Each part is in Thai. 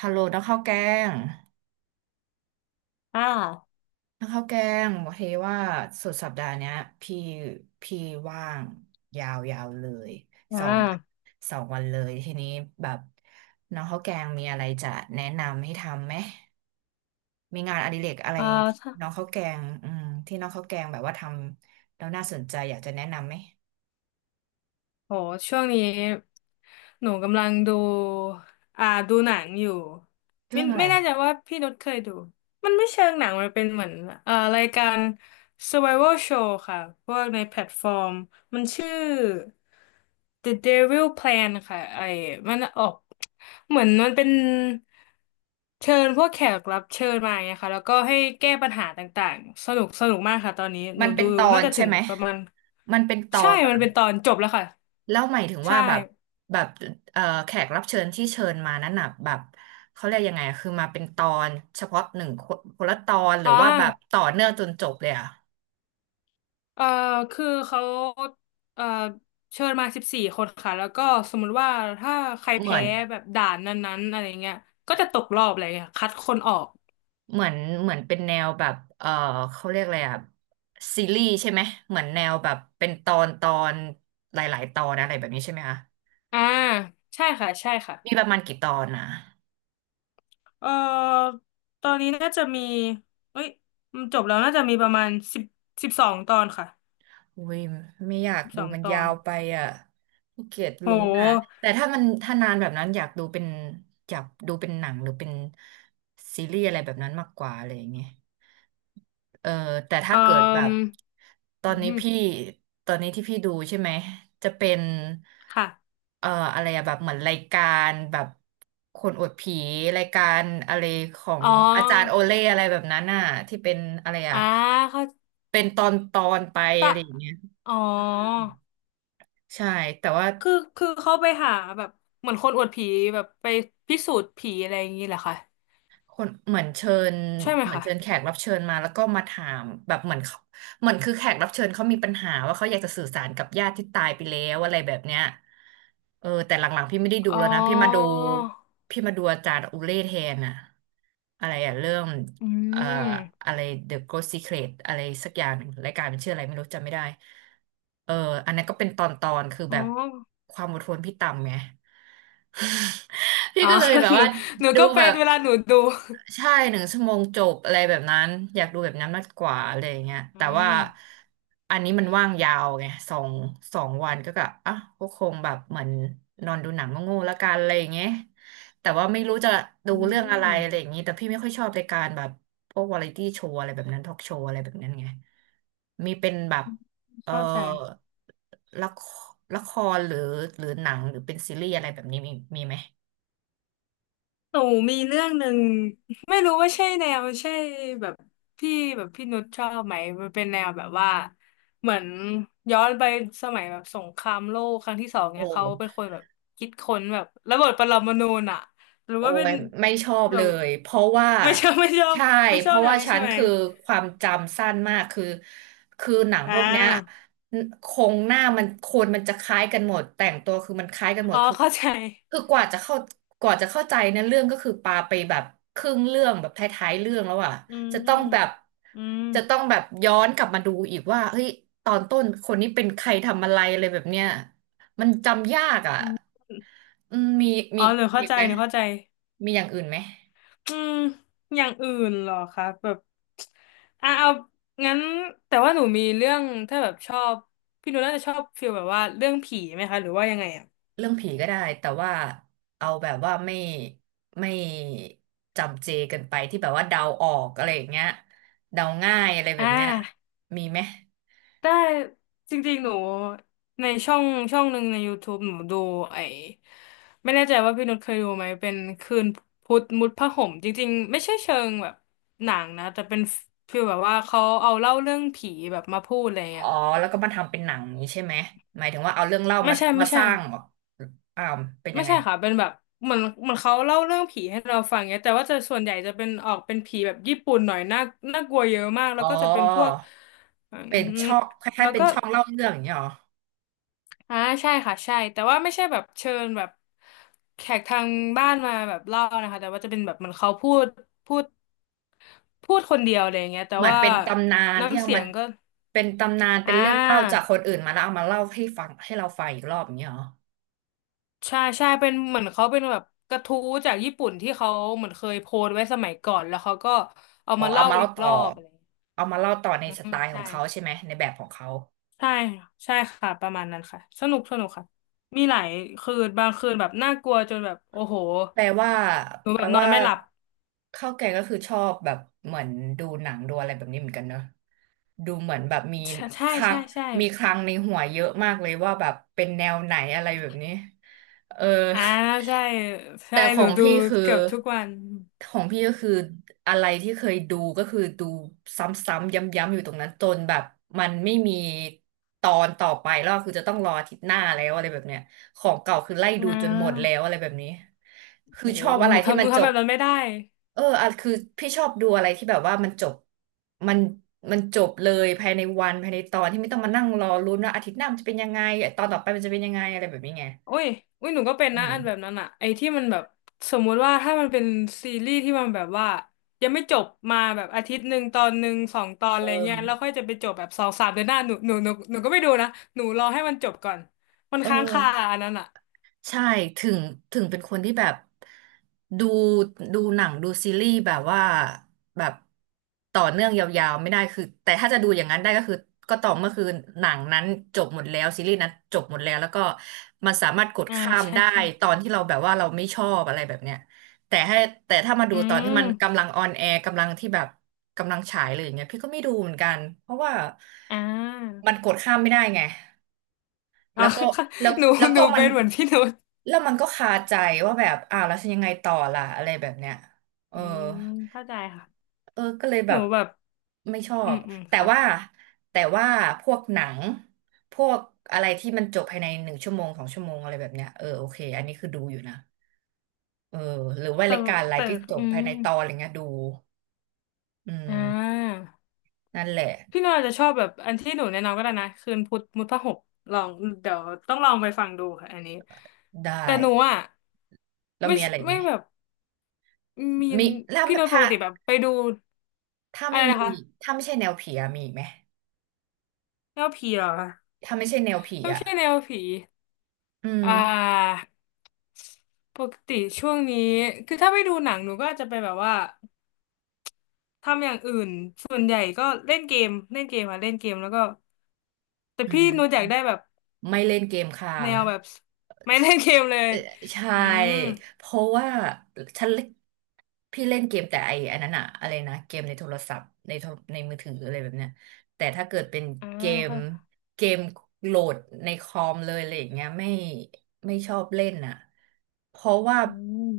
ฮัลโหลนักข้าวแกงอ่านักข้าวแกงโอเคว่าสุดสัปดาห์เนี้ยพี่พี่ว่างยาวยาวเลยอ่สองาสองวันเลยทีนี้แบบน้องข้าวแกงมีอะไรจะแนะนำให้ทำไหมมีงานอดิเรกอะไรเอ่อที่ถ้า น้องข้าวแกงที่น้องข้าวแกงแบบว่าทำแล้วน่าสนใจอยากจะแนะนำไหมโหช่วงนี้หนูกำลังดูดูหนังอยู่เรื่ไม่องอะไรไม่แน่อะใจว่าพี่นุชเคยดูมันไม่เชิงหนังมันเป็นเหมือนรายการ Survival Show ค่ะพวกในแพลตฟอร์มมันชื่อ The Devil Plan ค่ะไอ้มันออกเหมือนมันเป็นเชิญพวกแขกรับเชิญมาอย่างเงี้ยค่ะแล้วก็ให้แก้ปัญหาต่างๆสนุกมากค่ะตอนนี้หมันูนเป็ดูนตอน่านจะใช่ถึงไหมประมาณมันเป็นตอใช่นเหรอ มันเป็นตอนจบแล้วค่ะ แล้วหมายถึงใช่ว่าแบบแขกรับเชิญที่เชิญมานั้นน่ะแบบเขาเรียกยังไงอะคือมาเป็นตอนเฉพาะหนึ่งคนคนละตอนหรือ๋ออว่าแบบต่อเนื่องจนจบเลยอะเออคือเขาเออเชิญมา14 คนค่ะ แล้วก็สมมุติว่าถ้าใครเหมืแพ้อนแบบด่านนั้นๆอะไรเงี้ยก็จะตกรอบอะไรเงี้ยคัดคนออก เหมือนเหมือนเป็นแนวแบบเขาเรียกอะไรอะซีรีส์ใช่ไหมเหมือนแนวแบบเป็นตอนตอนหลายๆตอนอะไรแบบนี้ใช่ไหมคะอ่าใช่ค่ะ ใช่ค่ะมีประมาณกี่ตอนนะ เออตอนนี้น่าจะมีเอ้ยมันจบแล้วน่าจะมีประมาณ10 12 ตอนค่ะอุ้ยไม่อยากสิบดูสองมันตอยานวไปอ่ะขี้เกียจโลุ้นอ่ะหแต่ถ้านานแบบนั้นอยากดูเป็นหนังหรือเป็นซีรีส์อะไรแบบนั้นมากกว่าอะไรอย่างเงี้ยเออแต่ถ้าเอ่เกิดแบบอตออืนนี้มพี่ตอนนี้ที่พี่ดูใช่ไหมจะเป็นค่ะ เอ่ออะไรอะแบบเหมือนรายการแบบคนอวดผีรายการอะไรของอ๋ออาจารย์โอเล่อะไรแบบนั้นน่ะที่เป็นอะไรอะอ่าเขาเป็นตอนตอนไปอะตะไรอย่างเงี้ย อ๋อ ใช่แต่ว่าคือเขาไปหาแบบเหมือนคนอวดผีแบบไปพิสูจน์ผีอะไรอย่างนี้แหละค่ะคนใช่ไหมเหมือนคะเชิญแขกรับเชิญมาแล้วก็มาถามแบบเหมือนเขาเหมือนคือแขกรับเชิญเขามีปัญหาว่าเขาอยากจะสื่อสารกับญาติที่ตายไปแล้วอะไรแบบเนี้ยแต่หลังๆพี่ไม่ได้ดูอ๋อ แล้วนะพี่มาดูอาจารย์อุเล่แทนอะอะไรอะเรื่องอืเอ่ม ออะไร The Ghost Secret อะไรสักอย่างหนึ่งรายการมันชื่ออะไรไม่รู้จำไม่ได้เอออันนั้นก็เป็นตอนๆคืออ๋แบอ บความอดทนพี่ต่ำไง พี่อ๋อ ก็เลยแบ บหนูว่าหนูดูก็เป็แบนบ เวลาหนูดูใช่หนึ่งชั่วโมงจบอะไรแบบนั้นอยากดูแบบนั้นมากกว่าอะไรอย่างเงี้ยอืแต่ว่ามอันนี้มันว่างยาวไงสองวันก็กะอ่ะก็คงแบบเหมือนนอนดูหนังโง่ๆละกันอะไรอย่างเงี้ยแต่ว่าไม่รู้จะดูอืเรื่องอะไรอะไรอมย่างงี้แต่พี่ไม่ค่อยชอบรายการแบบพวกวาไรตี้โชว์อะไรแบบนั้นทอล์กโชว์อะไรแบบนั้นไงมีเป็นแบบเออเข้าใจ ละคละครหรือหนังหรือเป็นซีรีส์อะไรแบบนี้มีไหมหนูมีเรื่องหนึ่งไม่รู้ว่าใช่แนวใช่แบบที่แบบพี่นุชชอบไหมมันเป็นแนวแบบว่าเหมือนย้อนไปสมัยแบบสงครามโลกครั้งที่ 2โอ้ เนี่ยเขาเป็นคนแบบคิดค้นแบบระเบิดปรมาณูน่ะหรือโอ้ว่าเป็นยไม่ชอบแบเลบยเพราะว่าไม่ชอบ ไม่ชอบใช่ไม่เพชอบราะแนว่าวนี้ฉัใช่นไหมคือความจำสั้นมากคือหนังอ่พวกเนี้ยาโครงหน้ามันคนมันจะคล้ายกันหมดแต่งตัวคือมันคล้ายกันหมอ๋ดอคือเข้าใจคือกว่าจะเข้าใจเนอเรื่องก็คือปาไปแบบครึ่งเรื่องแบบท้ายๆเรื่องแล้วอ่ะอืมจะต้อืองมแบบจะต้องแบบย้อนกลับมาดูอีกว่าเฮ้ยตอนต้นคนนี้เป็นใครทำอะไรอะไรแบบเนี้ยมันจำยากอ่ะอืมอืมมีอ๋มีอหนูเข้าอีกใจไหม หนูเข้าใจ มีอย่างอื่นไหมอืมอย่างอื่นเหรอคะแบบอ่ะเอางั้นแต่ว่าหนูมีเรื่องถ้าแบบชอบพี่หนูน่าจะชอบฟีลแบบว่าเรื่องผีไหมคะหรือว่ายังไงอ่ะเรื่องผีก็ได้แต่ว่าเอาแบบว่าไม่จำเจเกันไปที่แบบว่าเดาออกอะไรอย่างเงี้ยเดาง่ายอะไรแบอ่บเนี้ยามีไหมได้จริงๆหนูในช่องช่องหนึ่งในยูทูบ e หนูดูไอ้ไม่แน่ใจว่าพี่นุชเคยดูไหมเป็นคืนพุธมุดผ้าห่มจริงๆไม่ใช่เชิงแบบหนังนะแต่เป็นฟีลแบบว่าเขาเอาเล่าเรื่องผีแบบมาพูดอะไรอย่างอ๋เงี้อยค่ะแล้วก็มาทำเป็นหนังนี้ใช่ไหมหมายถึงว่าเอาเรื่องเล่าไม่มาใช่ไม่มาสใช่ ร้างเหรออ้าวเป็นยัไม่งไงใช่ค่ะเป็นแบบเหมือนเขาเล่าเรื่องผีให้เราฟังเงี้ยแต่ว่าจะส่วนใหญ่จะเป็นออกเป็นผีแบบญี่ปุ่นหน่อยน่าน่ากลัวเยอะมากอ๋แล้วอก็จะเป็นพวกอืเป็นมช่องคล้าแล้ยวๆเป็นก็ช่องเล่าเรื่องอย่างเงี้ยเหรออ่าใช่ค่ะใช่แต่ว่าไม่ใช่แบบเชิญแบบแขกทางบ้านมาแบบเล่านะคะแต่ว่าจะเป็นแบบเหมันเขาพูดพูดคนเดียวอะไรอย่างเงี้ยแต่เหมือนว่าเป็นตำนานที่น้ำเอาเสียมางก็เป็นตำนานเป็อ่นเรื่องเล่าจากาคนอื่นมาแล้วเอามาเล่าให้ฟังให้เราฟังอีกรอบอย่างเงี้ยเหรอ ใช่ใช่เป็นเหมือนเขาเป็นแบบกระทู้จากญี่ปุ่นที่เขาเหมือนเคยโพสต์ไว้สมัยก่อนแล้วเขาก็เอาอ๋อมาเอาเล่ามาอีเล่ากต่รอ อบอะไร เอามาเล่าต่อในอืสไตมล์ขอใช่งเขาใช่ไหม ในแบบของเขา ใช่ใช่ค่ะประมาณนั้นค่ะสนุกค่ะมีหลายคืนบางคืนแบบน่ากลัวจนแบบโอ้โหแปลว่าหนูแปแบลบนอว่านไม่หลับข้าวแกงก็คือชอบแบบเหมือนดูหนังดูอะไรแบบนี้เหมือนกันเนอะดูเหมือนแบบใช่ใช่คลัใช่งใช่มีคลังในหัวเยอะมากเลยว่าแบบเป็นแนวไหนอะไรแบบนี้เอออ่าใช่ใช่แต่หนูดูเกือบทุกวันของพี่ก็คืออะไรที่เคยดูก็คือดูซ้ำๆย้ำๆอยู่ตรงนั้นจนแบบมันไม่มีตอนต่อไปแล้วคือจะต้องรออาทิตย์หน้าแล้วอะไรแบบเนี้ย ของเก่าคือไล่อ่ดูจนหมดแล้าวอะไรแบบนี้คืโหอชอบอะหไรนูที่ทำหมันูนจทำแบบบนั้นไม่ได้ อ่ะคือพี่ชอบดูอะไรที่แบบว่ามันจบมันมันจบเลยภายในวันภายในตอนที่ไม่ต้องมานั่งรอลุ้นว่าอาทิตย์หน้ามันจะเป็นยังไงตอนต่อไปมันจะเป็นยังไงอะไรแบบนี้ไงอุ้ยอุ้ยหนูก็เป็นเอนะอันแบบอนั้นอะไอ้ที่มันแบบสมมุติว่าถ้ามันเป็นซีรีส์ที่มันแบบว่ายังไม่จบมาแบบอาทิตย์หนึ่งตอนหนึ่งสองตอนอะเอไรอเงี้ยแล้วค่อยจะไปจบแบบสองสามเดือนหน้าหนูก็ไม่ดูนะหนูรอให้มันจบก่อนมันเค้างคาออ อันนั้นอะใช่ถึงถึงเป็นคนที่แบบดูดูหนังดูซีรีส์แบบว่าแบบต่อเนื่องยาวๆไม่ได้คือแต่ถ้าจะดูอย่างนั้นได้ก็คือก็ต่อเมื่อคือหนังนั้นจบหมดแล้วซีรีส์นั้นจบหมดแล้วแล้วก็มันสามารถกดอ่าข้ามใช่ได้ใช่ตอนที่เราแบบว่าเราไม่ชอบอะไรแบบเนี้ยแต่ให้แต่ถ้ามาดูอืตอนที่มันมกำลังออนแอร์กำลังที่แบบกำลังฉายเลยอย่างเงี้ยพี่ก็ไม่ดูเหมือนกันเพราะว่าอ่ามันกดข้ามไม่ได้ไง แล้อ่า วก็ แล้วหนูแล้วหนูก็มัเป็นนเหมือนพี่นุชแล้วมันก็คาใจว่าแบบอ้าวแล้วฉันยังไงต่อล่ะอะไรแบบเนี้ยเอออืมเข้าใจค่ะเออก็เลยแบหนูบแบบไม่ชออืบมอืมแต่ค่ะว่าแต่ว่าพวกหนังพวกอะไรที่มันจบภายในหนึ่งชั่วโมงสองชั่วโมงอะไรแบบเนี้ยเออโอเคอันนี้คือดูอยู่นะเออหรือว่าแต่รายการอะไรแต่ที่จอืบมภายในตอนอะไรเงี้ยดูอือ่มา นั่นแหละพี่หน่อยจะชอบแบบอันที่หนูแนะนำก็ได้นะคืนพุธมุทพหกลองเดี๋ยวต้องลองไปฟังดูค่ะอันนี้ได้แต่หนูอ่ะแล้วไม่มีอะไรอีกไหไม่มแบบมีนมีแล้วพี่หน่อยปถ้ากติแบบไปดูถ้าอะไม่ไรมีนะคะถ้าไม่ใช่แนวผีอะมีอีกไหมแนวผีเหรอคะถ้าไม่ใช่แนวผีไม่อะ ใช่แนวผีอืมอ่าปกติช่วงนี้คือถ้าไม่ดูหนังหนูก็อาจจะไปแบบว่าทำอย่างอื่นส่วนใหญ่ก็เล่นเกมค่ะเล่นเกมแล้วก็แต่อ่พี่หานูอยากได้แบบ ไม่เล่นเกมค่ะแนวแบบ ไม่เล่นเกมเลยเอ่อใช่อืมเพราะว่าฉันเล่นพี่เล่นเกมแต่ไอ้อันนั้นอะอะไรนะเกมในโทรศัพท์ในโทรในมือถืออะไรแบบเนี้ยแต่ถ้าเกิดเป็นอ่าเกมค่ะเกมโหลดในคอมเลยอะไรอย่างเงี้ยไม่ชอบเล่นอะเพราะว่าอืม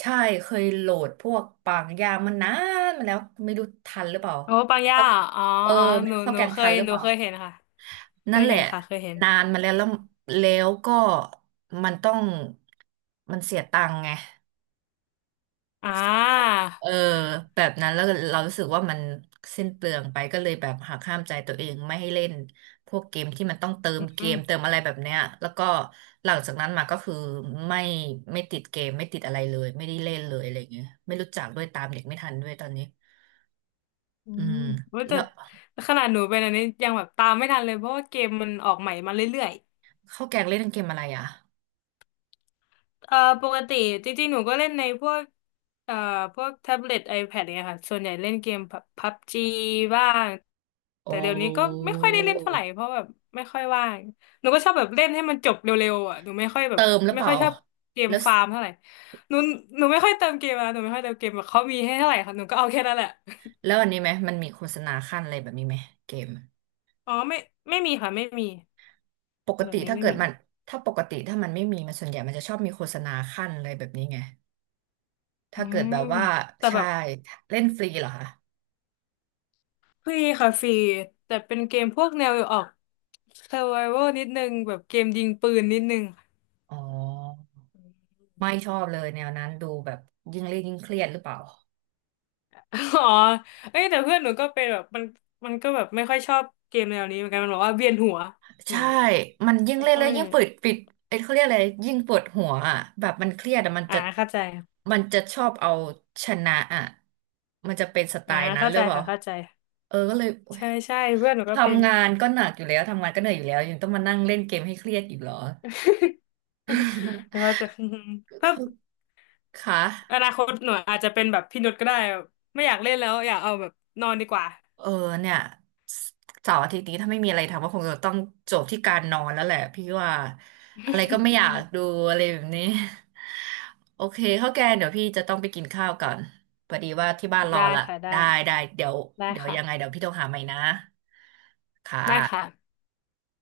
ใช่เคยโหลดพวกปางยามันนานมาแล้วไม่รู้ทันหรือเปล่าโอ้ปังย่าเขาอ๋อเอออ๋อไม่หนูรู้เข้าหนูแกงเคทัยนหรือหเปนูล่า เคยเห็นค่ะ เคนั่นยแหเห็ละนค่ะ เคยเห็นนานมาแล้วแล้วแล้วก็มันต้องมันเสียตังค์ไงอ่าเออแบบนั้นแล้วเรารู้สึกว่ามันสิ้นเปลืองไปก็เลยแบบหักห้ามใจตัวเองไม่ให้เล่นพวกเกมที่มันต้องเติมอืเกมเติมมอะไรแบบเนี้ยแล้วก็หลังจากนั้นมาก็คือไม่ไม่ติดเกมไม่ติดอะไรเลยไม่ได้เล่นเลยอะไรอย่างเงี้ยไม่รู้จักด้วยตามเด็กไม่ทันด้วยตอนนี้อือืมมว่าแต่แล้วขนาดหนูเป็นอันนี้ยังแบบตามไม่ทันเลยเพราะว่าเกมมันออกใหม่มาเรื่อย ข้าวแกงเล่นเกมอะไรอ่ะเอ่อปกติจริงๆหนูก็เล่นในพวกเอ่อพวกแท็บเล็ต iPad เนี่ยค่ะส่วนใหญ่เล่นเกมพับจีบ้างแต่โอ้เดี๋ยวนี้ก็ไม่ค่อยได้เล่นเท่าไหร่เพราะแบบไม่ค่อยว่างหนูก็ชอบแบบเล่นให้มันจบเร็วๆอ่ะหนูไม่ค่อยแบเติบมหรือไม่เปค่ล่าอยชอบเกมแล้ว ฟาร์มเท่าไหร่หนูหนูไม่ค่อยเติมเกมอ่ะหนูไม่ค่อยเติมเกมแบบเขามีให้เท่าไหร่ค่ะหนูก็เอาแค่นั้นแหละแล้วอันนี้ไหมมันมีโฆษณาขั้นอะไรแบบนี้ไหมเกมอ๋อไม่มีค่ะไม่มีปกแบติบนี้ถ้าไม่เกิดมีมันปกติถ้ามันไม่มีมันส่วนใหญ่มันจะชอบมีโฆษณาขั้นอะไรแบบนี้ไงอืถ้าเกิดมแบบว่าแต่แบใช่บ เล่นฟรีเหรอคะฟรีค่ะฟรีแต่เป็นเกมพวกแนวออก survival นิดนึงแบบเกมยิงปืนนิดนึง อ๋อไม่ชอบเลยแนวนั้นดูแบบยิ่งเล่นยิ่งเครียดหรือเปล่า อ๋อเอ้ยแต่เพื่อนหนูก็เป็นแบบมันก็แบบไม่ค่อยชอบเกมแนวนี้เหมือนกันมันบอกว่าเวียนหัวแบใช่บนี้มันยิ่งไม่เล่นค่เลอยยยิ่งปิดปิดไอ้ยเขาเรียกอะไรยิ่งปวดหัวอ่ะแบบมันเครียดอ่ะมันอ่าจะเข้าใจมันจะชอบเอาชนะอ่ะมันจะเป็นสไตอ่าล์นั้นเข้าหรืใจอเปล่าค่ะเข้าใจเออก็เลย ใช่ใช่เพื่อนหนูก็เป็น ทำงานก็หนักอยู่แล้วทำงานก็เหนื่อยอยู่แล้วยังต้องมานั่งเล่นเกมให้เครียดอีกเหรอ หนูว่า จะ อืมถ้าเขาค่ะอนาคตหนูอาจจะเป็นแบบพี่นุชก็ได้แบบไม่อยากเล่นแล้วอยากเอาแบบนอนดีกว่า เออเนี่ยเสาร์อาทิตย์นี้ถ้าไม่มีอะไรทำก็คงจะต้องจบที่การนอนแล้วแหละพี่ว่าอะไรก็ไม่อยากดูอะไรแบบนี้ โอเคข้าวแกงเดี๋ยวพี่จะต้องไปกินข้าวก่อนพอดีว่าที่บ้าน รอได้ละค่ะได้ได้ได้เดี๋ยวได้เดี๋ยวยังไงเดี๋ยค่ะ วพี่โทรหาใหม่นะค่ได้ค่ะะ